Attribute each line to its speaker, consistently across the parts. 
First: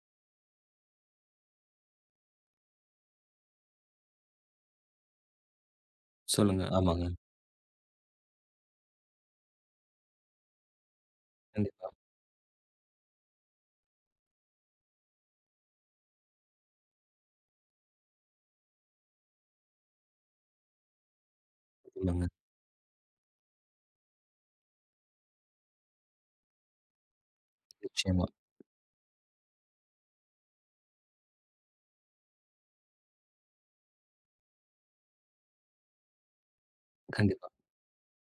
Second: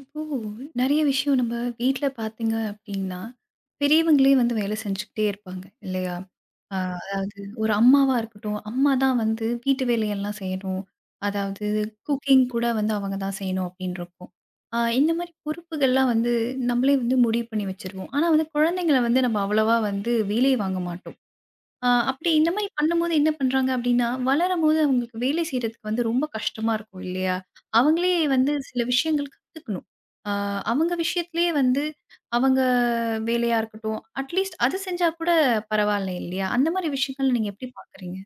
Speaker 1: இப்போ நெறைய விஷயம் நம்ம வீட்ல பார்த்தீங்க அப்டின்னா, பெரியவங்களே வந்து வேலை செஞ்சுக்கிட்டே இருப்பாங்க இல்லையா?
Speaker 2: சொல்லுங்க.
Speaker 1: அ
Speaker 2: ஆமாங்க.
Speaker 1: அதாவது ஒரு அம்மாவா இருக்கட்டும், அம்மா தான் வந்து வீட்டு வேலையெல்லாம் செய்யணும். அதாவது
Speaker 2: கண்டிப்பா.
Speaker 1: குக்கிங் கூட வந்து அவங்க தான் செய்யணும் அப்டின்னு இருக்கும். இந்த மாரி பொறுப்புகள்லாம் வந்து நம்மளே வந்து முடிவு பண்ணி வச்சுருவோம். ஆனா வந்து குழந்தைங்கள வந்து நம்ம அவ்வளவா வந்து வேலை வாங்க மாட்டோம்.
Speaker 2: சொல்லுங்க.
Speaker 1: அப்படி இந்த மாரி பண்ணும்போது என்ன பண்றாங்க அப்படின்னா, வளரும்போது அவங்களுக்கு வேலை செய்றதுக்கு வந்து ரொம்ப கஷ்டமா இருக்கும் இல்லையா? அவங்களே
Speaker 2: நிச்சயமா.
Speaker 1: வந்து சில விஷயங்கள் கத்துக்கணும். ஆ அவங்க விஷயத்திலேயே வந்து அவங்க வேலையா இருக்கட்டும், அட்லீஸ்ட் அது செஞ்சா கூட பரவாயில்ல இல்லையா? அந்த மாரி விஷயங்கள்
Speaker 2: கண்டிப்பா.
Speaker 1: நீங்க எப்படி பார்க்குறீங்க?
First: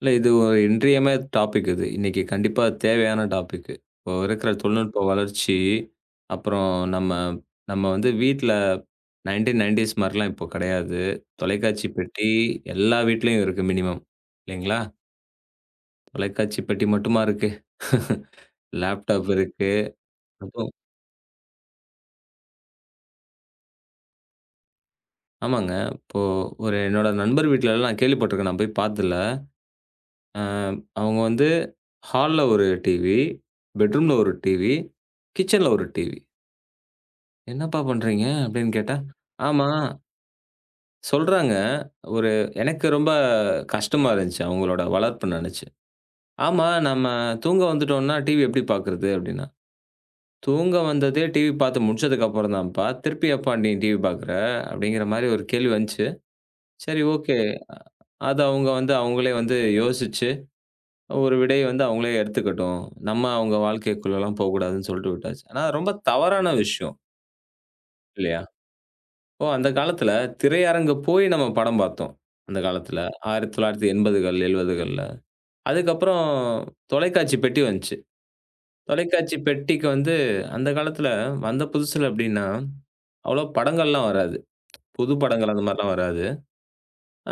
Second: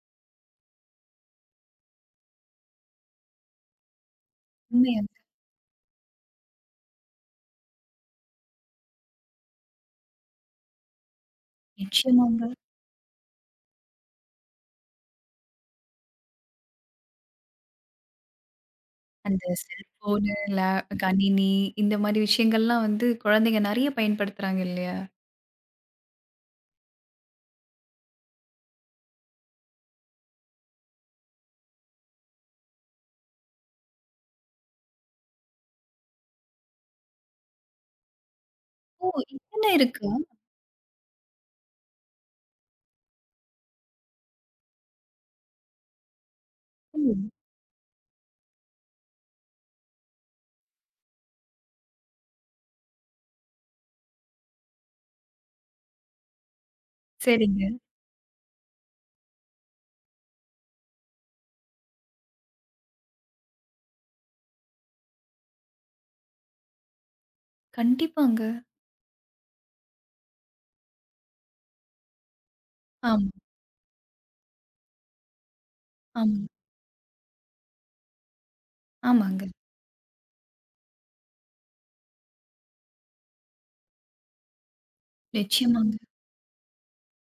Speaker 2: இல்ல இது ஒரு இன்றியமைய டாபிக் இது. இன்னைக்கு கண்டிப்பா தேவையான டாபிக். இப்போ இருக்கிற தொழில்நுட்ப
Speaker 1: உண்மையாங்க.
Speaker 2: வளர்ச்சி, அப்புறம் நம்ம நம்ம வந்து வீட்ல 1990ஸ் மாரிலாம் இப்போ கிடையாது. தொலைக்காட்சி பெட்டி
Speaker 1: நிச்சயமாங்க.
Speaker 2: எல்லா வீட்லயும் இருக்கு மினிமம். இல்லைங்களா? தொலைக்காட்சி பெட்டி மட்டுமா இருக்கு? லேப்டாப்
Speaker 1: அந்த
Speaker 2: இருக்கு.
Speaker 1: செல்ஃபோனு,
Speaker 2: அதுவும்
Speaker 1: கணினி இந்த மாரி விஷயங்கள்லாம் வந்து குழந்தைங்க நெறைய பயன்படுத்துறாங்க இல்லையா?
Speaker 2: ஆமாங்க. இப்போ ஒரு என்னோட நண்பர் வீட்லலாம் நான் கேள்விப்பட்டுருக்கேன். நான் போய் பார்த்ததில்ல. அ அவங்க வந்து ஹால்ல ஒரு டிவி, பெட்ரூம்ல ஒரு டிவி, கிச்சன்ல ஒரு டிவி. "என்னப்பா பண்றீங்க?" அப்படின்னு கேட்டா,
Speaker 1: ஓ!
Speaker 2: "ஆமா"
Speaker 1: இத்தன இருக்கா?
Speaker 2: சொல்றாங்க. ஒரு எனக்கு ரொம்ப கஷ்டமா இருந்துச்சு அவங்களோட வளர்ப்பு நெனச்சு. "ஆமா
Speaker 1: ஓ!
Speaker 2: நம்ம தூங்க வந்துட்டோம்னா டிவி எப்படி பாக்குறது?" அப்படின்னா, "தூங்க வந்ததே டிவி பாத்து முடிச்சதுக்கு அப்புறம் தான்ப்பா. திருப்பி எப்பா நீ டிவி பாக்குற?" அப்படிங்கிற மாரி ஒரு கேள்வி வந்துச்சு. சரி ஓகே.
Speaker 1: சரிங்க.
Speaker 2: அது அவங்க வந்து அவங்களே வந்து யோசிச்சு ஒரு விடைய வந்து அவங்களே எடுத்துக்கட்டும். நம்ம அவங்க வாழ்க்கைக்குள்ளலாம் போகக்கூடாதுன்னு சொல்லிட்டு விட்டாச்சு. ஆனா ரொம்ப தவறான விஷயம் இல்லையா?
Speaker 1: கண்டிப்பாங்க.
Speaker 2: ஓ! அந்த காலத்தில திரையரங்கு போய் நம்ம படம் பார்த்தோம். அந்த காலத்தில
Speaker 1: ஆமா,
Speaker 2: 1980கள், 70கள்ல. அதுக்கப்புறம்
Speaker 1: ஆமா,
Speaker 2: தொலைக்காட்சி பெட்டி வந்துச்சு. தொலைக்காட்சி
Speaker 1: ஆமாங்க.
Speaker 2: பெட்டிக்கு வந்து அந்த காலத்தில வந்த புதுசுல எப்படின்னா, அவ்வளோ படங்கள்லாம் வராது. புது படங்கள் அந்த மாரிலாம்
Speaker 1: நிச்சயமாங்க.
Speaker 2: வராது.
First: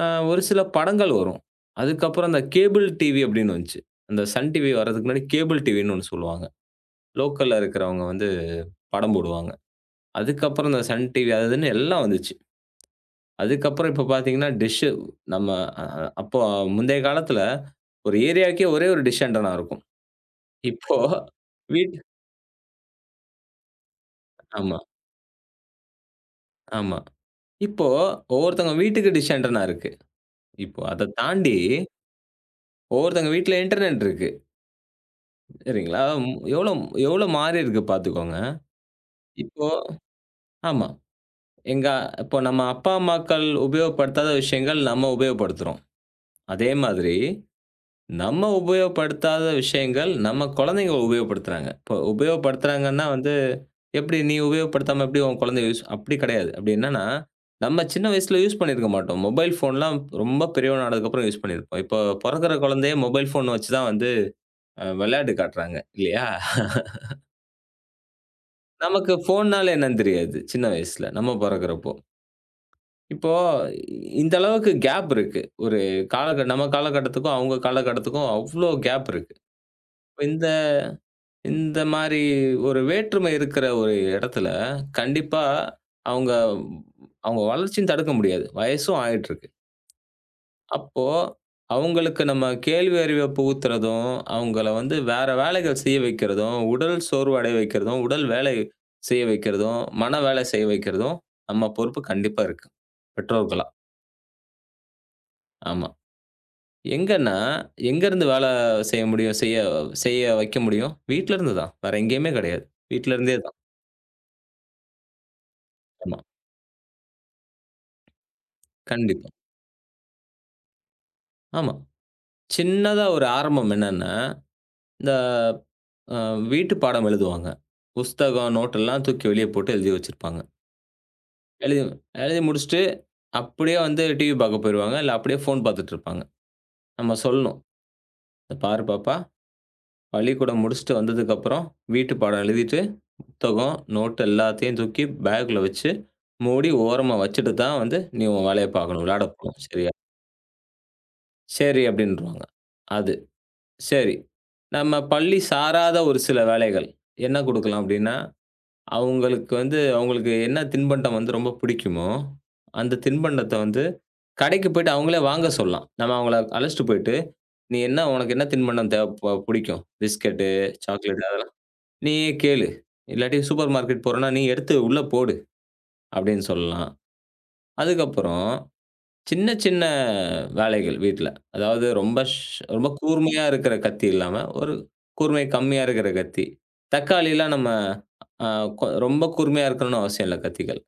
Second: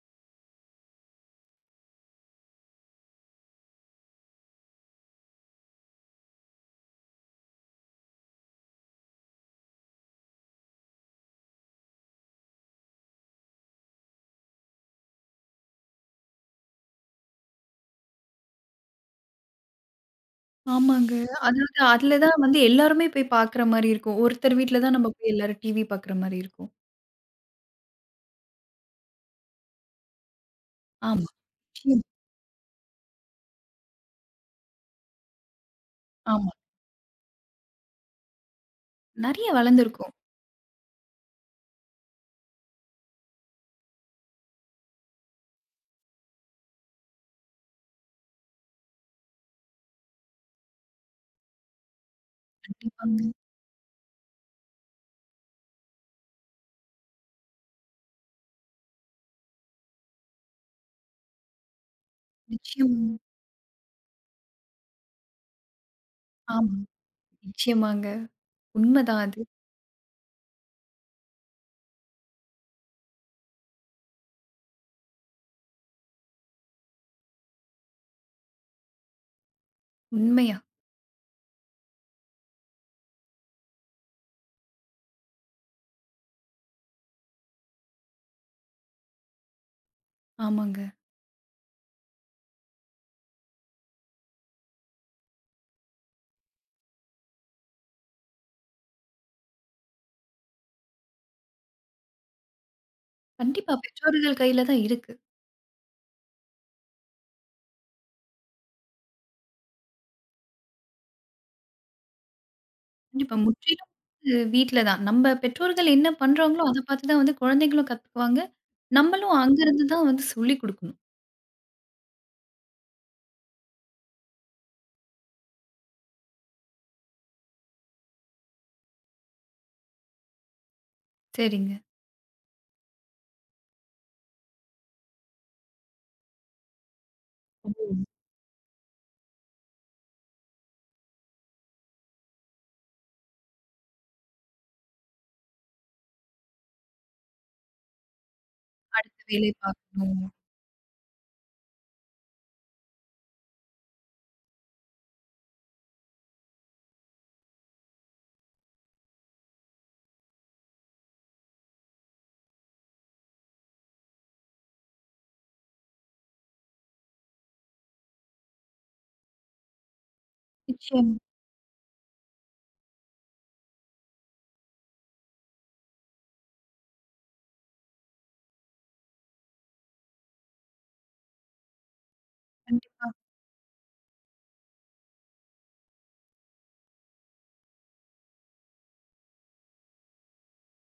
Speaker 2: அ ஒரு சில படங்கள் வரும். அதுக்கப்புறம் அந்த கேபிள் டிவி அப்படின்னு வந்துச்சு. அந்த சன் டிவி வர்றதுக்கு முன்னாடி கேபிள் டிவின்னு ஒண்ணு சொல்லுவாங்க. லோக்கல்ல இருக்கிறவங்க வந்து படம் போடுவாங்க. அதுக்கப்புறம் இந்த சன் டிவி அது இதுன்னு எல்லாம் வந்துச்சு. அதுக்கப்புறம் இப்ப பார்த்தீங்கன்னா, டிஷ்ஷு நம்ம அ அ அப்போ முந்தைய காலத்துல ஒரு ஏரியாவுக்கே ஒரே ஒரு டிஷ் ஆண்டனா இருக்கும். இப்போ
Speaker 1: ஆமாங்க. அதாவது
Speaker 2: வீட்
Speaker 1: அதுல தான் வந்து எல்லாருமே போய் பாக்குற மாரி இருக்கும். ஒருத்தர்
Speaker 2: ஆமா,
Speaker 1: வீட்ல தான் நம்ம போய் எல்லாரும் டிவி பாக்குற மாரி இருக்கும்.
Speaker 2: ஆமா. இப்போ ஒவ்வொருத்தவங்க வீட்டுக்கு டிஷ் ஆண்டனா இருக்கு. இப்போ அத
Speaker 1: ஆமா.
Speaker 2: தாண்டி
Speaker 1: நிச்சயம்.
Speaker 2: ஒவ்வொருத்தவங்க வீட்ல இன்டர்நெட் இருக்கு. சரிங்களா?
Speaker 1: ஆமா.
Speaker 2: எவ்வளோ எவ்வளோ மாறி இருக்கு பார்த்துக்கோங்க.
Speaker 1: நெறைய
Speaker 2: இப்போ
Speaker 1: வளர்ந்துருக்கோம்.
Speaker 2: ஆமா. எங்க இப்போ நம்ம அப்பா, அம்மாக்கள் உபயோகப்படுத்தாத விஷயங்கள் நம்ம உபயோகப்படுத்துறோம். அதே மாதிரி நம்ம உபயோகப்படுத்தாத விஷயங்கள், நம்ம குழந்தைங்க உபயோகப்படுத்துறாங்க. இப்போ உபயோகப்படுத்துறாங்கன்னா
Speaker 1: கண்டிப்பாங்க.
Speaker 2: வந்து, எப்படி நீ உபயோகப்படுத்தாம எப்படி உன் குழந்தை யூஸ் அப்படி கிடையாது. அப்படி என்னன்னா, நம்ம சின்ன வயசுல யூஸ் பண்ணியிருக்க மாட்டோம். மொபைல் ஃபோன்லாம் ரொம்ப பெரியவன் ஆனதுக்கப்புறம் யூஸ் பண்ணியிருப்போம். இப்போ பொறக்கிற குழந்தையே
Speaker 1: நிச்சயமாங்க.
Speaker 2: மொபைல் ஃபோன் வச்சு தான் வந்து விளையாட்டு காட்டுறாங்க இல்லையா?
Speaker 1: ஆமா. நிச்சயமாங்க.
Speaker 2: நமக்கு
Speaker 1: உண்மதான் அது.
Speaker 2: ஃபோன்னால என்னன்னு தெரியாது சின்ன வயசுல, நம்ம பொறக்கிறப்போ. இப்போ இந்த அளவுக்கு கேப் இருக்கு. ஒரு காலக நம்ம காலகட்டத்துக்கும், அவங்க காலகட்டத்துக்கும் அவ்ளோ கேப் இருக்கு. இந்த
Speaker 1: உண்மையா.
Speaker 2: இந்த மாரி ஒரு வேற்றுமை இருக்கிற ஒரு இடத்துல, கண்டிப்பா அவுங்க அவுங்க வளர்ச்சியும் தடுக்க முடியாது. வயசும் ஆயிட்டுருக்கு.
Speaker 1: ஆமாங்க.
Speaker 2: அப்போ அவுங்களுக்கு நம்ம கேள்வி அறிவ புகுத்துறதும், அவுங்கள வந்து வேற வேலைகள் செய்ய வைக்கிறதும், உடல் சோர்வு அடைய வைக்கிறதும், உடல் வேலை செய்ய வைக்கிறதும், மன வேலை செய்ய வைக்கிறதும் நம்ம பொறுப்பு கண்டிப்பா இருக்கு. பெற்றோர்களா.
Speaker 1: கண்டிப்பா பெற்றோர்கள் கையில தான் இருக்கு.
Speaker 2: ஆமா. எங்கன்னா, எங்கருந்து வேல செய்ய முடியும்? செய்ய செய்ய வைக்க முடியும்? வீட்லருந்து தான். வேற எங்கேயுமே கிடையாது. வீட்லருந்தே
Speaker 1: கண்டிப்பா
Speaker 2: தான்.
Speaker 1: முற்றிலும் வந்து வீட்ல தான். நம்ம பெற்றோர்கள் என்ன
Speaker 2: ஆமா.
Speaker 1: பண்றாங்களோ அத பார்த்து தான் வந்து குழந்தைகளும் கத்துக்குவாங்க.
Speaker 2: கண்டிப்பா.
Speaker 1: நம்மளும் அங்கருந்து தான் வந்து சொல்லிக் குடுக்கணும்.
Speaker 2: ஆமா. சின்னதா ஒரு ஆரம்பம் என்னன்னா, இந்த அ வீட்டு பாடம் எழுதுவாங்க. புஸ்தகம், நோட்டெல்லாம் தூக்கி வெளிய போட்டு எழுதி வச்சிருப்பாங்க.
Speaker 1: சரிங்க.
Speaker 2: எழுதி எழுதி முடிச்சுட்டு, அப்படியே வந்து டிவி பார்க்க போயிருவாங்க. இல்ல அப்படியே ஃபோன் பார்த்துட்டு இருப்பாங்க. நம்ம சொல்லணும்.
Speaker 1: ஓ!
Speaker 2: "இத பாரு பாப்பா, பள்ளிக்கூடம் முடிச்சுட்டு வந்ததுக்கப்புறம், வீட்டு பாடம் எழுதிட்டு, புத்தகம், நோட் எல்லாத்தையும் தூக்கி பேக்குள்ள வச்சு, மூடி ஓரமா வச்சுட்டு தான் வந்து, நீ உன் வேலைய பார்க்கணும்.
Speaker 1: அடுத்த
Speaker 2: விளையாட
Speaker 1: வேலை
Speaker 2: போணும். சரியா?"
Speaker 1: பார்க்கணும்.
Speaker 2: "சரி" அப்படின்ருவாங்க. அது சரி. நம்ம பள்ளி சாராத ஒரு சில வேலைகள். என்ன குடுக்கலாம் அப்டின்னா, அவுங்களுக்கு வந்து அவுங்களுக்கு என்ன தின்பண்டம் வந்து ரொம்ப பிடிக்குமோ, அந்த தின்பண்டத்த வந்து கடைக்கு போயிட்டு அவுங்களே வாங்க சொல்லலாம். நம்ம அவுங்கள அழைச்சிட்டு போயிட்டு, "நீ என்ன உனக்கு என்ன தின்பண்டம் தேவ ப பிடிக்கும்? பிஸ்கட்டு,
Speaker 1: நிச்சயமா.
Speaker 2: சாக்லேட் அதெல்லாம் நீயே கேளு. இல்லாட்டி சூப்பர் மார்க்கெட் போறன்னா, நீ எடுத்து உள்ள போடு" அப்டின்னு சொல்லலாம். அதுக்கப்புறம் சின்ன, சின்ன வேலைகள் வீட்ல. அதாவது ரொம்ப
Speaker 1: கண்டிப்பா.
Speaker 2: கூர்மையா இருக்கிற கத்தி இல்லாம, ஒரு கூர்மை கம்மியா இருக்கிற கத்தி. தக்காளிலாம் நம்ம அ கொ ரொம்ப கூர்மையா இருக்கணும்னு அவசியம் இல்ல கத்திகள்.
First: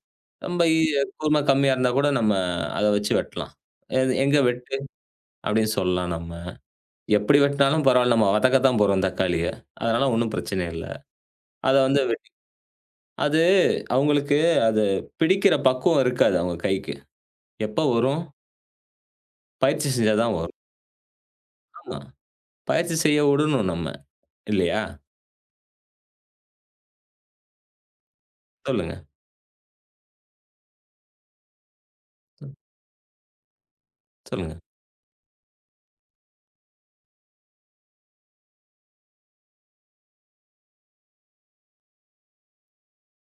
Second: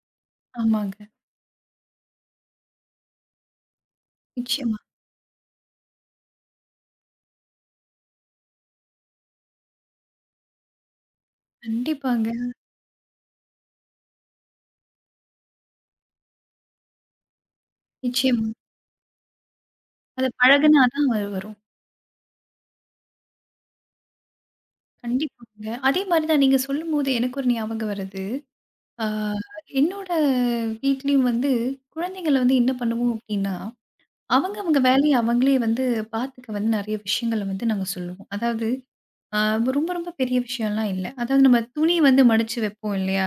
Speaker 2: ரொம்ப ஈ
Speaker 1: ஆமாங்க.
Speaker 2: கூர்மை கம்மியா இருந்தா கூட நம்ம அத வச்சு வெட்டலாம். எது "எங்க வெட்டு"
Speaker 1: நிச்சயமா.
Speaker 2: அப்படின்னு சொல்லலாம் நம்ம. எப்படி வெட்டினாலும் பரவால்ல, நம்ம வதக்க தான் போறோம் தக்காளிய. அதனால ஒண்ணும் பிரச்சனை இல்ல. அத வந்து வெட்
Speaker 1: கண்டிப்பாங்க.
Speaker 2: அது அவங்களுக்கு அது பிடிக்கிற பக்குவம் இருக்காது அவங்க கைக்கு. எப்ப வரும்?
Speaker 1: நிச்சயமா.
Speaker 2: பயிற்சி செஞ்சா
Speaker 1: அது
Speaker 2: தான் வரும்.
Speaker 1: பழகுனா தான் அது வரும்.
Speaker 2: ஆமா. பயிற்சி செய்ய விடணும் நம்ம. இல்லையா?
Speaker 1: கண்டிப்பாங்க. அதே மாரி தான் நீங்க சொல்லும்போது எனக்கு ஒரு ஞாபகம் வருது.
Speaker 2: சொல்லுங்க,
Speaker 1: ஆ என்னோட வீட்லயும் வந்து குழந்தைங்கள வந்து என்ன பண்ணுவோம் அப்டின்னா,
Speaker 2: சொல்லுங்க.
Speaker 1: அவங்க அவங்க வேலைய அவங்களே வந்து பார்த்துக்க வந்து நெறைய விஷயங்கள வந்து நாங்க சொல்லுவோம். அதாவது ஆ ரொம்ப, ரொம்ப பெரிய விஷயம்லாம் இல்ல. அதாவது நம்ம துணி வந்து மடிச்சு வைப்போம் இல்லையா?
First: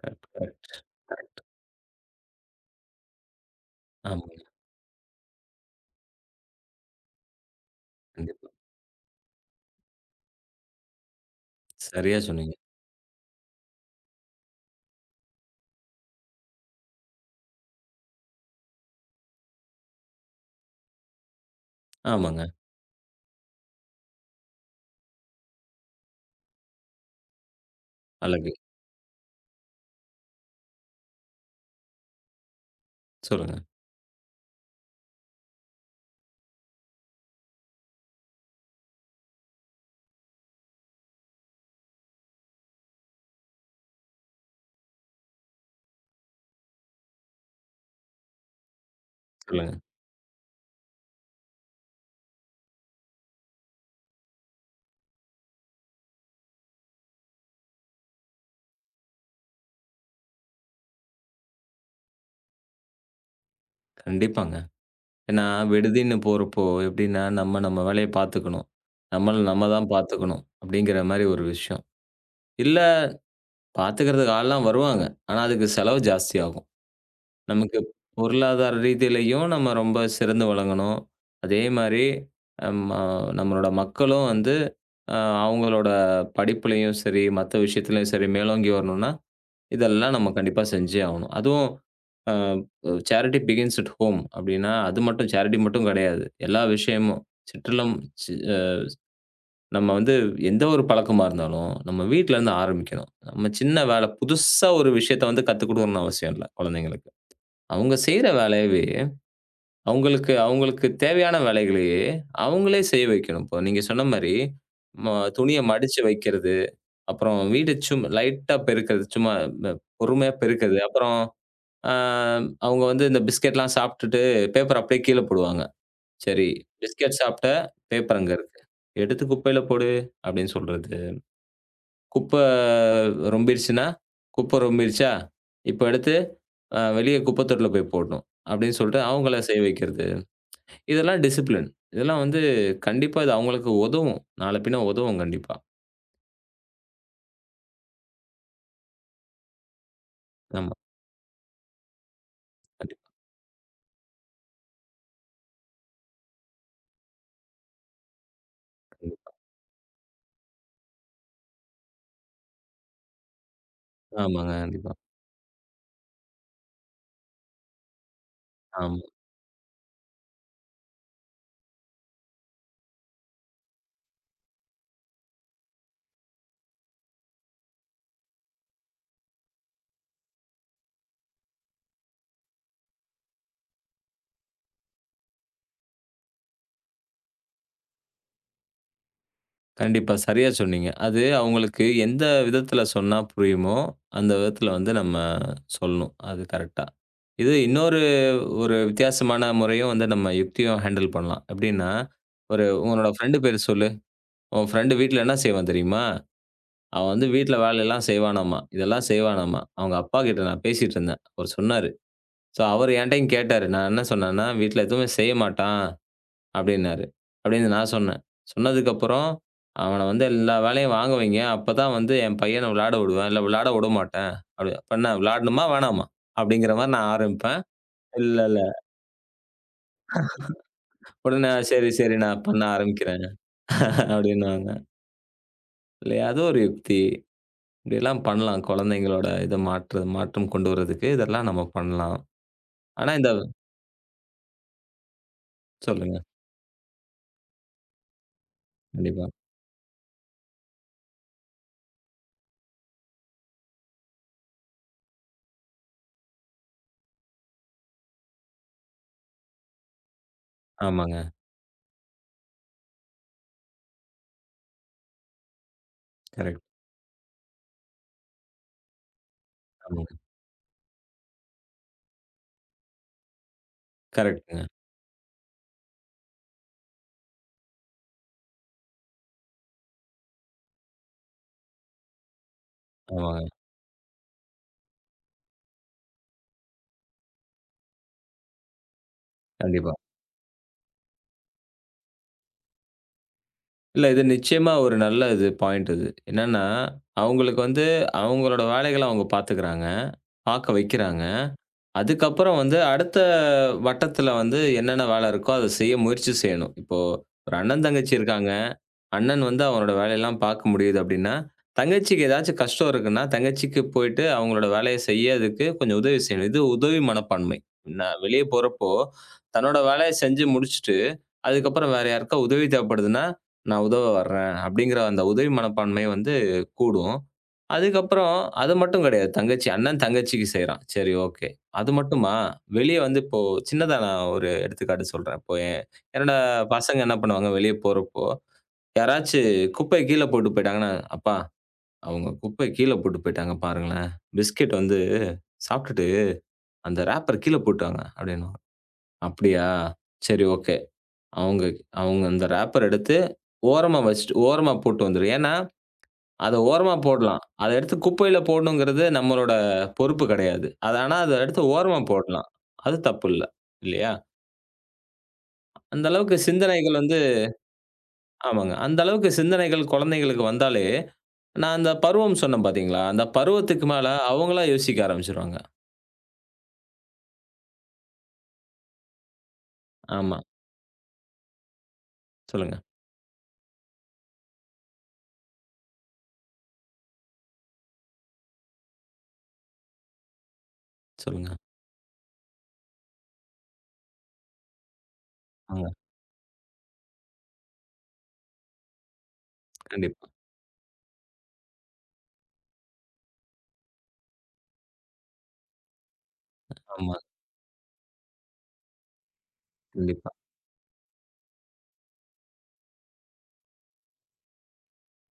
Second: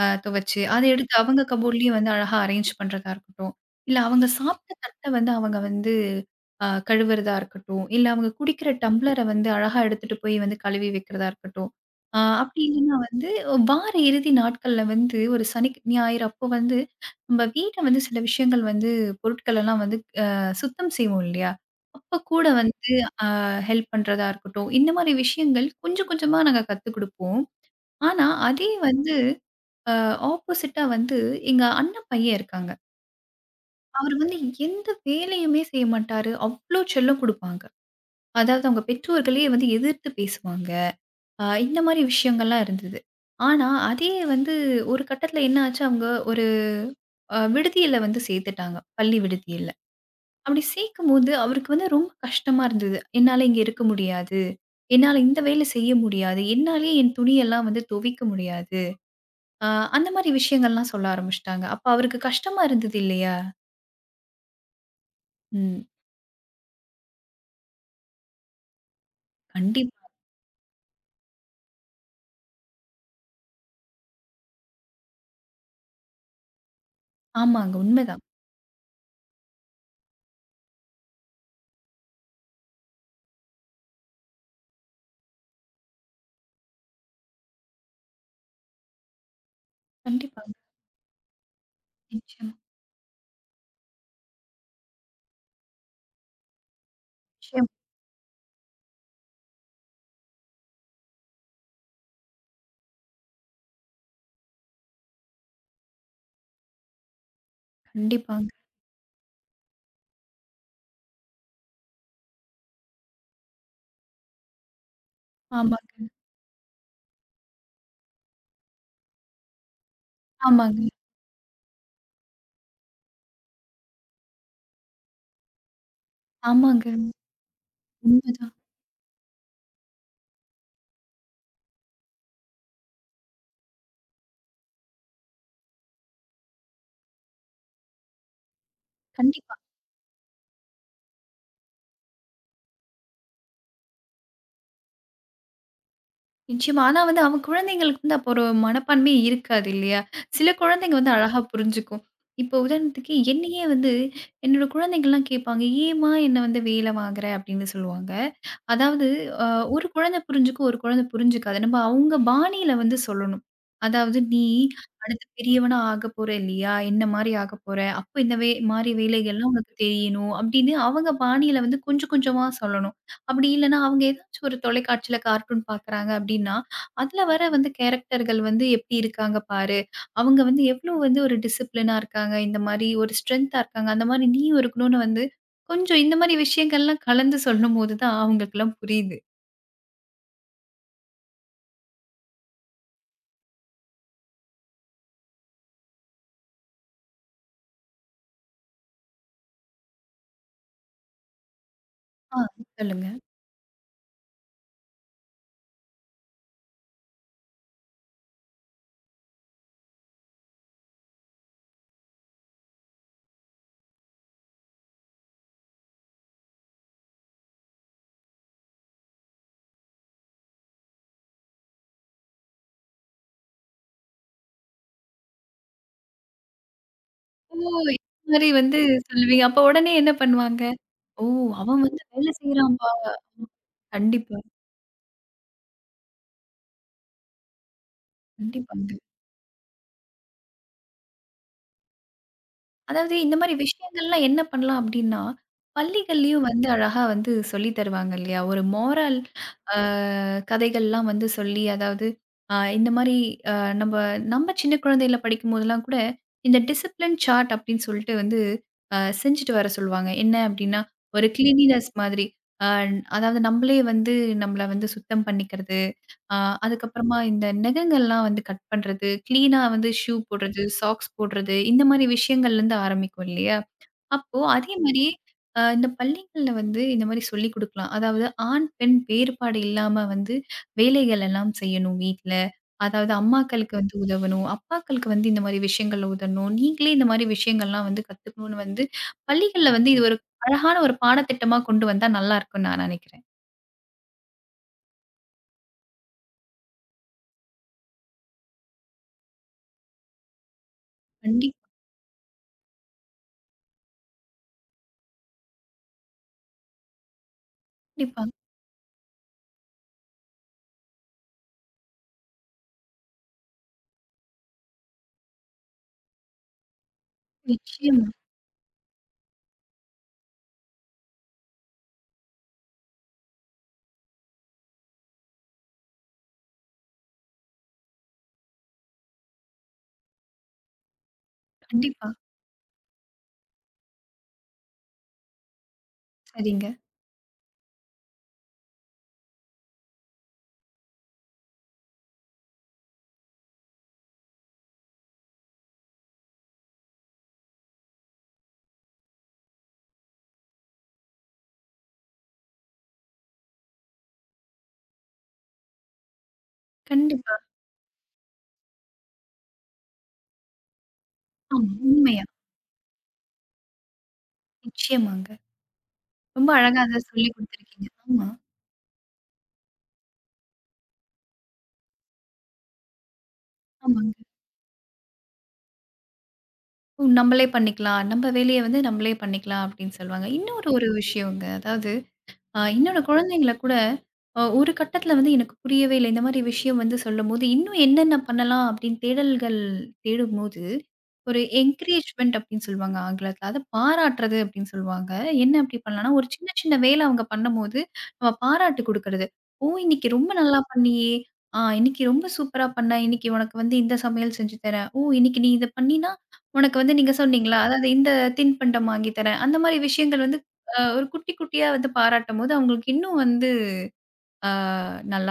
Speaker 1: துவச்சு,
Speaker 2: கரெக்ட்.
Speaker 1: அத எடுத்து அவங்க கபோர்ட்லயே வந்து அழகா அரேஞ்ச் பண்றதா இருக்கட்டும், இல்ல அவங்க
Speaker 2: ஆமாங்க.
Speaker 1: சாப்பிட்ட தட்ட வந்து அவங்க வந்து கழுவுறதா இருக்கட்டும், இல்ல அவங்க
Speaker 2: கண்டிப்பா.
Speaker 1: குடிக்கிற டம்ளர வந்து அழகா எடுத்துட்டு போய் வந்து கழுவி வைக்கிறதா இருக்கட்டும்.
Speaker 2: சரியா சொன்னீங்க.
Speaker 1: அப்படி இல்லைன்னா வந்து வார இறுதி நாட்கள்ல வந்து ஒரு சனி, ஞாயிறு அப்போ வந்து நம்ம வீட்ட வந்து சில விஷயங்கள் வந்து பொருட்கள் எல்லாம் வந்து அ சுத்தம் செய்வோம் இல்லையா? அப்ப
Speaker 2: ஆமாங்க.
Speaker 1: கூட வந்து ஹெல்ப் பண்றதா இருக்கட்டும். இந்த மாரி விஷயங்கள் கொஞ்சம் கொஞ்சமா நாங்க கத்துக் குடுப்போம். ஆனா,
Speaker 2: அழகு.
Speaker 1: அதே வந்து அ ஆப்போசிட்டா வந்து எங்க அண்ணன் பையன் இருக்காங்க.
Speaker 2: சொல்லுங்க,
Speaker 1: அவரு வந்து எந்த வேலையுமே செய்ய மாட்டாரு. அவ்ளோ செல்லம் குடுப்பாங்க. அதாவது அவங்க பெற்றோர்களே வந்து எதிர்த்து பேசுவாங்க. இந்த மாரி விஷயங்கள்லாம் இருந்தது. ஆனா, அதே வந்து ஒரு கட்டத்தில என்ன ஆச்சு, அவங்க ஒரு விடுதியில வந்து சேர்த்துட்டாங்க. பள்ளி விடுதியில.
Speaker 2: சொல்லுங்க.
Speaker 1: அப்படி சேர்க்கும்போது, அவருக்கு வந்து ரொம்ப கஷ்டமா இருந்தது. என்னால இங்க இருக்க முடியாது. என்னால இந்த வேலை செய்ய முடியாது. என்னாலயே என் துணியெல்லாம் வந்து துவைக்க முடியாது. அ அந்த மாரி விஷயங்கள்லாம் சொல்ல ஆரம்பிச்சுட்டாங்க. அப்ப அவருக்கு கஷ்டமா இருந்தது இல்லையா?
Speaker 2: கண்டிப்பாங்க. ஏன்னா,
Speaker 1: ம்.
Speaker 2: விடுதின்னு போறப்போ எப்படின்னா, நம்ம நம்ம வேலைய பார்த்துக்கணும். நம்மள நம்ம தான்
Speaker 1: கண்டிப்பா.
Speaker 2: பார்த்துக்கணும். அப்படிங்கிற மாரி ஒரு விஷயம். இல்ல, பார்த்துக்கிறதுக்கு ஆள்லாம் வருவாங்க. ஆனா, அதுக்கு செலவு ஜாஸ்தியாகும்.
Speaker 1: ஆமாங்க.
Speaker 2: நமக்கு
Speaker 1: உண்மைதான்.
Speaker 2: பொருளாதார ரீதியிலயும் நம்ம ரொம்ப சிறந்து விளங்கணும். அதே மாரி நம்ம நம்மளோட மக்களும் வந்து அ அவங்களோட படிப்புலயும் சரி, மத்த விஷயத்துலயும் சரி மேலோங்கி வரணும்னா, இதெல்லாம் நம்ம
Speaker 1: கண்டிப்பாங்க.
Speaker 2: கண்டிப்பா செஞ்சே ஆகணும். அதுவும் அ
Speaker 1: நிச்சயமா.
Speaker 2: "சேரிட்டி பிகின்ஸ் அட் ஹோம்" அப்டின்னா, அது மட்டும் சேரிட்டி மட்டும் கெடையாது. எல்லா விஷயமும்
Speaker 1: நிச்சயமா.
Speaker 2: சுற்றிலும் சி நம்ம வந்து எந்த ஒரு பழக்கமா இருந்தாலும், நம்ம வீட்லருந்து ஆரம்பிக்கணும். நம்ம சின்ன வேல புதுசா ஒரு விஷயத்த வந்து கத்துக் குடுக்கணும்னு அவசியம் இல்ல, குழந்தைங்களுக்கு. அவங்க செய்ற
Speaker 1: கண்டிப்பாங்க.
Speaker 2: வேலையவே அவங்களுக்கு அவங்களுக்கு தேவையான வேலைகளையே அவங்களே செய்ய வைக்கணும். இப்போ நீங்க சொன்ன மாரி, ம துணிய
Speaker 1: ஆமாங்க.
Speaker 2: மடிச்சு வைக்கிறது, அப்புறம் வீடு சும் லைட்டா பெருக்குறது, சும்மா இந்த பொறுமையா பெருக்குறது.
Speaker 1: ஆமாங்க.
Speaker 2: அப்புறம் அ அவங்க வந்து இந்த பிஸ்கட்லாம் சாப்பிட்டுட்டு பேப்பர் அப்படியே கீழ போடுவாங்க. சரி,
Speaker 1: ஆமாங்க.
Speaker 2: பிஸ்கட் சாப்பிட்ட, பேப்பர் அங்க
Speaker 1: உண்மைதான்.
Speaker 2: இருக்கு. "எடுத்து குப்பையில போடு" அப்படின்னு சொல்றது. குப்பை ரொம்பிருச்சுன்னா, "குப்பை ரொம்பிருச்சா, இப்ப எடுத்து வெளிய குப்பை தொட்டில போய் போடணும்" அப்படின்னு சொல்லிட்டு அவங்கள
Speaker 1: கண்டிப்பா.
Speaker 2: செய்ய வைக்கிறது. இதெல்லாம் டிசிப்ளின். இதெல்லாம் வந்து கண்டிப்பா இது அவங்களுக்கு உதவும். நாள பின்ன உதவும் கண்டிப்பா.
Speaker 1: நிச்சயமா. ஆனா வந்து அவன் குழந்தைங்களுக்கு வந்து அப்போ ஒரு மனப்பான்மை இருக்காது இல்லையா? சில
Speaker 2: ஆமா.
Speaker 1: குழந்தைங்க வந்து அழகா புரிஞ்சுக்கும். இப்போ
Speaker 2: கண்டிப்பா,
Speaker 1: உதாரணத்துக்கு என்னையே வந்து என்னோட குழந்தைங்கலாம் கேட்பாங்க, "ஏம்மா என்ன வந்து வேல வாங்குற?" அப்படின்னு சொல்லுவாங்க. அதாவது
Speaker 2: கண்டிப்பா.
Speaker 1: அ ஒரு குழந்தை புரிஞ்சுக்கும், ஒரு குழந்தை புரிஞ்சுக்காது. நம்ம அவங்க பாணியில வந்து சொல்லணும். அதாவது, "நீ
Speaker 2: ஆமாங்க. கண்டிப்பா.
Speaker 1: அடுத்து பெரியவனா ஆகப் போற இல்லையா? என்ன மாரி ஆகப் போற? அப்போ இந்த மாரி
Speaker 2: ஆமா.
Speaker 1: வேலைகள்லாம் உனக்கு தெரியணும்." அப்படின்னு அவங்க பாணியில வந்து கொஞ்சம் கொஞ்சமா சொல்லணும். அப்படி இல்லன்னா, அவங்க ஏதாச்சும் ஒரு தொலைக்காட்சியில கார்ட்டூன் பார்க்குறாங்க அப்படின்னா, அதுல வர வந்து கேரக்டர்கள் வந்து எப்படி இருக்காங்க பாரு. அவங்க வந்து எவ்ளோ வந்து ஒரு டிசிப்ளினா இருக்காங்க. இந்த மாரி ஒரு ஸ்ட்ரென்த்தா இருக்காங்க. அந்த மாரி நீயும் இருக்கணும்னு வந்து கொஞ்சம் இந்த மாரி விஷயங்கள்லாம் கலந்து சொல்லும்போது தான் அவங்களுக்கெல்லாம் புரியுது.
Speaker 2: கண்டிப்பா. சரியா சொன்னீங்க. அது அவங்களுக்கு எந்த விதத்தில சொன்னா புரியுமோ, அந்த விதத்தில வந்து நம்ம சொல்லணும். அது கரெக்ட்டா. இது இன்னொரு வித்தியாசமான முறையும் வந்து நம்ம யுக்தியும் ஹேண்டில் பண்ணலாம். எப்படின்னா,
Speaker 1: ஆ.
Speaker 2: ஒரு
Speaker 1: சொல்லுங்க.
Speaker 2: "உன்னோட ஃப்ரெண்ட் பேர் சொல்லு. உன் ஃப்ரெண்ட் வீட்ல என்ன செய்வான் தெரியுமா? அவன் வந்து வீட்ல வேலையெல்லாம் செய்வானாமா. இதெல்லாம் செய்வானாமா. அவங்க அப்பா கிட்ட நான் பேசிட்டு இருந்தேன். அவரு சொன்னாரு. ஸோ அவரு என்ட்டயும் கேட்டாரு. நான் என்ன சொன்னேன்னா, "வீட்ல எதுவுமே செய்ய மாட்டான்" அப்டின்னாரு. அப்டின்னு நான் சொன்னேன். சொன்னதுக்கப்புறம், "அவன வந்து எல்லா வேலையும் வாங்க வைங்க. அப்பதான் வந்து என் பையன விளையாட விடுவேன். இல்ல விளையாட விடமாட்டேன்" அப்டி அப்ப என்ன விளையாடணுமா? வேணாமா? அப்டிங்கிற மாரி நான்
Speaker 1: ஓ!
Speaker 2: ஆரம்பிப்பேன்.
Speaker 1: இந்த
Speaker 2: இல்ல,
Speaker 1: மாரி
Speaker 2: இல்ல.
Speaker 1: வந்து சொல்லுவீங்க. அப்ப உடனே என்ன பண்ணுவாங்க? "ஓ!
Speaker 2: உடனே
Speaker 1: அவன்
Speaker 2: "சரி,
Speaker 1: வந்து
Speaker 2: சரி
Speaker 1: வேலை
Speaker 2: நான் பண்ண
Speaker 1: செய்றான்பா."
Speaker 2: ஆரம்பிக்கிறேன்"
Speaker 1: கண்டிப்பா,
Speaker 2: அப்டின்னுவாங்க. இல்லையா? அது ஒரு யுக்தி. இப்டிலாம் பண்ணலாம்.
Speaker 1: கண்டிப்பாங்க.
Speaker 2: குழந்தைங்களோட இத மாற்று மாற்றம் கொண்டு வரதுக்கு இதெல்லாம் நம்ம பண்ணலாம். ஆனா
Speaker 1: அதாவது
Speaker 2: இந்த
Speaker 1: இந்த மாரி விஷயங்கள்லாம் என்ன பண்ணலாம் அப்டின்னா,
Speaker 2: சொல்லுங்க.
Speaker 1: பள்ளிகள்லயும் வந்து அழகா வந்து சொல்லி தருவாங்க இல்லையா? ஒரு மோரல்
Speaker 2: கண்டிப்பா.
Speaker 1: அ கதைகள்லாம் வந்து சொல்லி, அதாவது இந்த மாரி அ நம்ப நம்ம சின்ன குழந்தையில படிக்கும்போதெல்லாம் கூட, இந்த டிசிப்ளின் சார்ட் அப்டின்னு சொல்லிட்டு வந்து செஞ்சுட்டு வர சொல்லுவாங்க. என்ன அப்டின்னா,
Speaker 2: ஆமாங்க.
Speaker 1: ஒரு கிளீனினஸ் மாதிரி. அ அதாவது நம்மளே வந்து நம்மள வந்து சுத்தம் பண்ணிக்கிறது. ஆ
Speaker 2: கரெக்ட்.
Speaker 1: அதுக்கப்புறமா இந்த நகங்கள்லாம் வந்து கட் பண்றது, கிளீனா வந்து
Speaker 2: ஆமாங்க.
Speaker 1: ஷூ போடுறது, சாக்ஸ் போடுறது, இந்த மாரி விஷயங்கள்லேருந்து ஆரம்பிக்கும் இல்லையா? அப்போ
Speaker 2: கரெக்ட்ங்க.
Speaker 1: அதே மாரி இந்த பள்ளிகள்ல வந்து இந்த மாரி சொல்லிக் குடுக்கலாம். அதாவது ஆண், பெண் வேறுபாடு இல்லாம வந்து வேலைகள் எல்லாம் செய்யணும் வீட்ல. அதாவது
Speaker 2: ஆமாங்க.
Speaker 1: அம்மாக்களுக்கு வந்து உதவணும், அப்பாக்களுக்கு வந்து இந்த மாரி விஷயங்கள்ல உதவணும், நீங்களே இந்த மாரி விஷயங்கள்லாம் வந்து கத்துக்கணும்னு வந்து பள்ளிகள்ல வந்து
Speaker 2: கண்டிப்பா.
Speaker 1: இது ஒரு அழகான ஒரு பாடத்திட்டமா கொண்டு வந்தா நல்லாருக்கும்னு நான் நெனைக்கிறேன்.
Speaker 2: இல்ல. இது நிச்சயமா ஒரு நல்ல இது பாயிண்ட் இது. என்னன்னா, அவங்களுக்கு வந்து அவங்களோட வேலைகள அவங்க பார்த்துக்கிறாங்க. பார்க்க வைக்கிறாங்க.
Speaker 1: கண்டிப்பா,
Speaker 2: அதுக்கப்புறம் வந்து அடுத்த வட்டத்துல வந்து என்னென்ன வேல இருக்கோ, அத செய்ய முயற்சி செய்யணும். இப்போ ஒரு அண்ணன், தங்கச்சி
Speaker 1: கண்டிப்பா.
Speaker 2: இருக்காங்க. அண்ணன் வந்து அவனோட வேலையெல்லாம் பார்க்க முடியுது அப்டின்னா, தங்கச்சிக்கு ஏதாச்சும் கஷ்டம் இருக்குன்னா, தங்கச்சிக்கு போயிட்டு அவங்களோட வேலைய செய்யதுக்கு கொஞ்சம் உதவி செய்யணும். இது உதவி மனப்பான்மை.
Speaker 1: நிச்சயமா.
Speaker 2: நான் வெளிய போறப்போ, தன்னோட வேலைய செஞ்சு முடிச்சுட்டு அதுக்கப்புறம் வேற யாருக்கா உதவி தேவைப்படுதுன்னா, நான் உதவ வர்றேன். அப்படிங்கிற அந்த உதவி மனப்பான்மை வந்து கூடும். அதுக்கப்புறம் அது மட்டும் கிடையாது. தங்கச்சி அண்ணன் தங்கச்சிக்கு செய்றான். சரி ஓகே. அது
Speaker 1: கண்டிப்பா.
Speaker 2: மட்டுமா? வெளிய வந்து இப்போ சின்னதா நான் ஒரு எடுத்துக்காட்டு சொல்றேன். இப்போ என்னோட
Speaker 1: சரிங்க.
Speaker 2: பசங்க என்ன பண்ணுவாங்க, வெளிய போறப்போ, யாராச்சு குப்பைய கீழ போட்டு போயிட்டாங்கன்னா, "அப்பா அவங்க குப்பைய கீழ போட்டு போயிட்டாங்க பாருங்களேன். பிஸ்கட் வந்து சாப்பிட்டுட்டு அந்த ராப்பர் கீழ போட்டாங்க" அப்படின்னுவாங்க. "அப்படியா? சரி ஓகே." அவங்க அவங்க அந்த ராப்பர் எடுத்து ஓரமா வச்சுட்டு ஓரமா போட்டு வந்துரு. ஏன்னா, அத ஓரமா
Speaker 1: கண்டிப்பா.
Speaker 2: போடலாம். அத எடுத்து குப்பையில போடணுங்கிறது நம்மளோட பொறுப்பு கிடையாது. அது ஆனா அத எடுத்து
Speaker 1: ஆமா.
Speaker 2: ஓரமா
Speaker 1: உண்மையா.
Speaker 2: போடலாம். அது தப்பில்ல. இல்லையா?
Speaker 1: நிச்சயமாங்க.
Speaker 2: அந்த அளவுக்கு
Speaker 1: ரொம்ப அழகா
Speaker 2: சிந்தனைகள்
Speaker 1: அத
Speaker 2: வந்து
Speaker 1: சொல்லிக் குடுத்துருக்கீங்க. ஆமா,
Speaker 2: ஆமாங்க. அந்த அளவுக்கு சிந்தனைகள் குழந்தைகளுக்கு வந்தாலே, நான் அந்த பருவம் சொன்னேன் பார்த்தீங்களா? அந்த பருவத்துக்கு மேல
Speaker 1: ஆமாங்க.
Speaker 2: அவங்களா யோசிக்க ஆரம்பிச்சுருவாங்க.
Speaker 1: "ஓ! நம்மளே பண்ணிக்கலாம். நம்ம வேலைய வந்து நம்மளே பண்ணிக்கலாம்" அப்படின்னு சொல்லுவாங்க.
Speaker 2: ஆமா.
Speaker 1: இன்னொரு ஒரு விஷயங்க. அதாவது
Speaker 2: சொல்லுங்க,
Speaker 1: என்னோட குழந்தைங்கள கூட ஒரு கட்டத்தில வந்து எனக்கு புரியவே இல்ல. இந்த மாரி விஷயம் வந்து சொல்லும்போது, இன்னும் என்னென்ன பண்ணலாம் அப்படின்னு தேடல்கள் தேடும்போது, ஒரு
Speaker 2: சொல்லுங்க.
Speaker 1: என்கரேஜ்மென்ட் அப்படின்னு சொல்லுவாங்க ஆங்கிலத்தில. அத பாராட்டுறது அப்படின்னு சொல்லுவாங்க. என்ன அப்படி
Speaker 2: ஆமா.
Speaker 1: பண்ணலாம்னா, ஒரு சின்ன சின்ன வேலை அவங்க பண்ணும்போது, நம்ம பாராட்டு குடுக்குறது. "ஓ! இன்னைக்கு
Speaker 2: கண்டிப்பா.
Speaker 1: ரொம்ப நல்லா பண்ணியே! இன்னைக்கு ரொம்ப சூப்பரா பண்ண. இன்னைக்கு உனக்கு வந்து இந்த சமையல் செஞ்சு தரேன். ஓ! இன்னைக்கு நீ இத பண்ணினா, உனக்கு வந்து" நீங்க
Speaker 2: ஆமா.
Speaker 1: சொன்னீங்களா? அதாவது இந்த தின்பண்டம் வாங்கி தரேன். அந்த மாரி விஷயங்கள்
Speaker 2: கண்டிப்பா.
Speaker 1: வந்து ஒரு குட்டி, குட்டியா வந்து பாராட்டும்போது, அவங்களுக்கு இன்னும் வந்து அ நல்லா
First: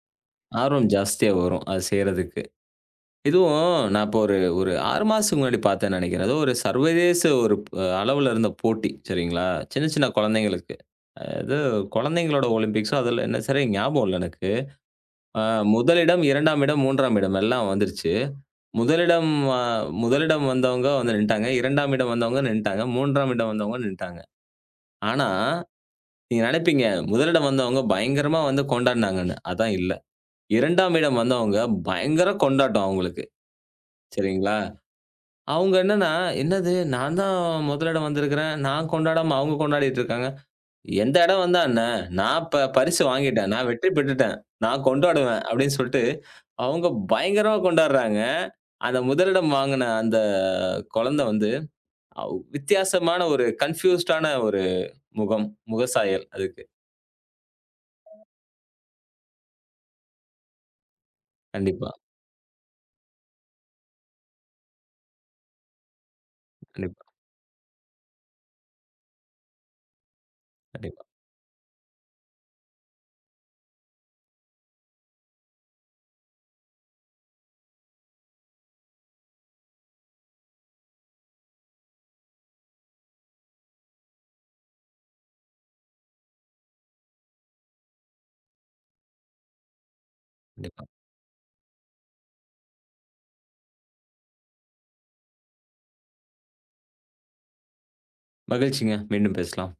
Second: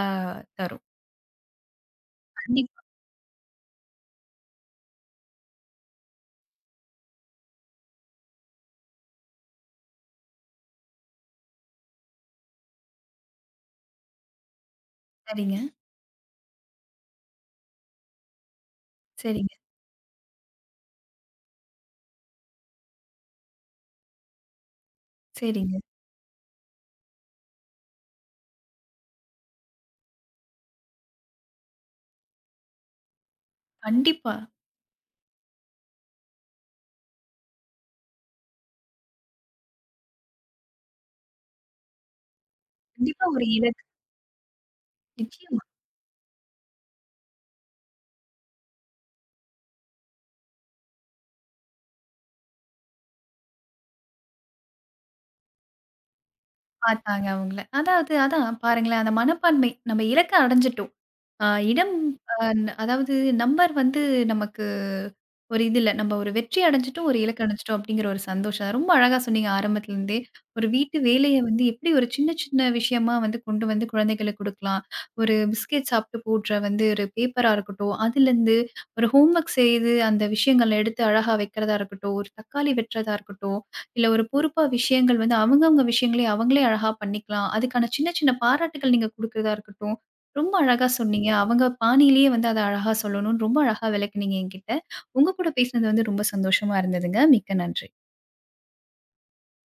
Speaker 1: தரும்.
Speaker 2: ஆர்வம் ஜாஸ்தியா வரும். அது செய்றதுக்கு.
Speaker 1: கண்டிப்பா.
Speaker 2: இதுவும் நான் இப்போ ஒரு ஒரு 6 மாசத்துக்கு முன்னாடி பார்த்தேன்னு நெனைக்கிறேன். ஏதோ ஒரு சர்வதேச ஒரு அளவுல இருந்த போட்டி, சரிங்களா? சின்ன, சின்ன குழந்தைங்களுக்கு. அது குழந்தைங்களோட ஒலிம்பிக்ஸோ அதுல என்ன சரியா ஞாபகம் இல்ல எனக்கு. அ
Speaker 1: சரிங்க,
Speaker 2: முதலிடம், 2ஆம் இடம், 3ஆம் இடம் எல்லாம் வந்துருச்சு. முதலிடம்
Speaker 1: சரிங்க,
Speaker 2: அ முதலிடம் வந்தவங்க வந்து நின்ட்டாங்க. 2ஆம் இடம் வந்தவங்க நின்ட்டாங்க. 3ஆம் இடம் வந்தவங்க நின்ட்டாங்க. ஆனா,
Speaker 1: சரிங்க.
Speaker 2: நீங்க நெனைப்பீங்க, முதலிடம் வந்தவங்க பயங்கரமா வந்து கொண்டாடுனாங்கன்னு. அதான் இல்ல. 2ஆம் இடம் வந்தவங்க பயங்கர கொண்டாட்டம் அவங்களுக்கு.
Speaker 1: கண்டிப்பா.
Speaker 2: சரிங்களா? அவங்க என்னன்னா, "என்னது நான் தான் முதல் இடம் வந்திருக்கிறேன். நான் கொண்டாடாம அவங்க கொண்டாடிட்டு இருக்காங்க. எந்த இடம் வந்தா என்ன? நான் ப பரிசு
Speaker 1: கண்டிப்பா ஒரு
Speaker 2: வாங்கிட்டேன். நான்
Speaker 1: இலக்கு.
Speaker 2: வெற்றி பெற்றுட்டேன். நான் கொண்டாடுவேன்."
Speaker 1: நிச்சயமா
Speaker 2: அப்படின்னு சொல்லிட்டு அவங்க பயங்கரமா கொண்டாடுறாங்க. அந்த முதலிடம் வாங்குன அந்த குழந்தை வந்து வித்தியாசமான ஒரு கன்ஃப்யூஸ்டான ஒரு முகம், முகசாயல் அதுக்கு.
Speaker 1: பார்த்தாங்க அவங்கள. அதாவது அதான் பாருங்களேன், அந்த மனப்பான்மை. நம்ம இலக்க அடைஞ்சுட்டோம். ஆ
Speaker 2: கண்டிப்பா,
Speaker 1: இடம் அ அதாவது நம்பர் வந்து நமக்கு ஒரு இது இல்ல. நம்ம ஒரு வெற்றி
Speaker 2: கண்டிப்பா,
Speaker 1: அடைஞ்சுட்டோம், ஒரு இலக்கு அடைஞ்சுட்டோம் அப்படிங்கிற ஒரு சந்தோஷம். ரொம்ப அழகா சொன்னீங்க ஆரம்பத்துலருந்தே. ஒரு வீட்டு
Speaker 2: கண்டிப்பா,
Speaker 1: வேலைய வந்து எப்படி ஒரு சின்ன சின்ன விஷயமா வந்து கொண்டு வந்து குழந்தைகளுக்கு குடுக்கலாம். ஒரு பிஸ்கெட் சாப்பிட்டு போடுற வந்து ஒரு பேப்பரா இருக்கட்டும், அதுலருந்து ஒரு ஹோம் ஒர்க் செய்து அந்த விஷயங்கள எடுத்து அழகா வைக்கிறதா இருக்கட்டும், ஒரு தக்காளி வெட்டுறதா இருக்கட்டும், இல்ல ஒரு பொறுப்பா விஷயங்கள் வந்து அவங்கவங்க விஷயங்களே அவங்களே அழகா பண்ணிக்கலாம். அதுக்கான சின்ன சின்ன பாராட்டுகள் நீங்க குடுக்கிறதா இருக்கட்டும், ரொம்ப
Speaker 2: கண்டிப்பா.
Speaker 1: அழகா சொன்னீங்க. அவங்க பாணியிலேயே வந்து அத அழகா சொல்லணும்னு ரொம்ப அழகா விளக்குனீங்க என்கிட்ட. உங்க கூட பேசினது வந்து ரொம்ப சந்தோஷமா இருந்ததுங்க. மிக்க நன்றி.
Speaker 2: மகிழ்ச்சிங்க. மீண்டும் பேசலாம்.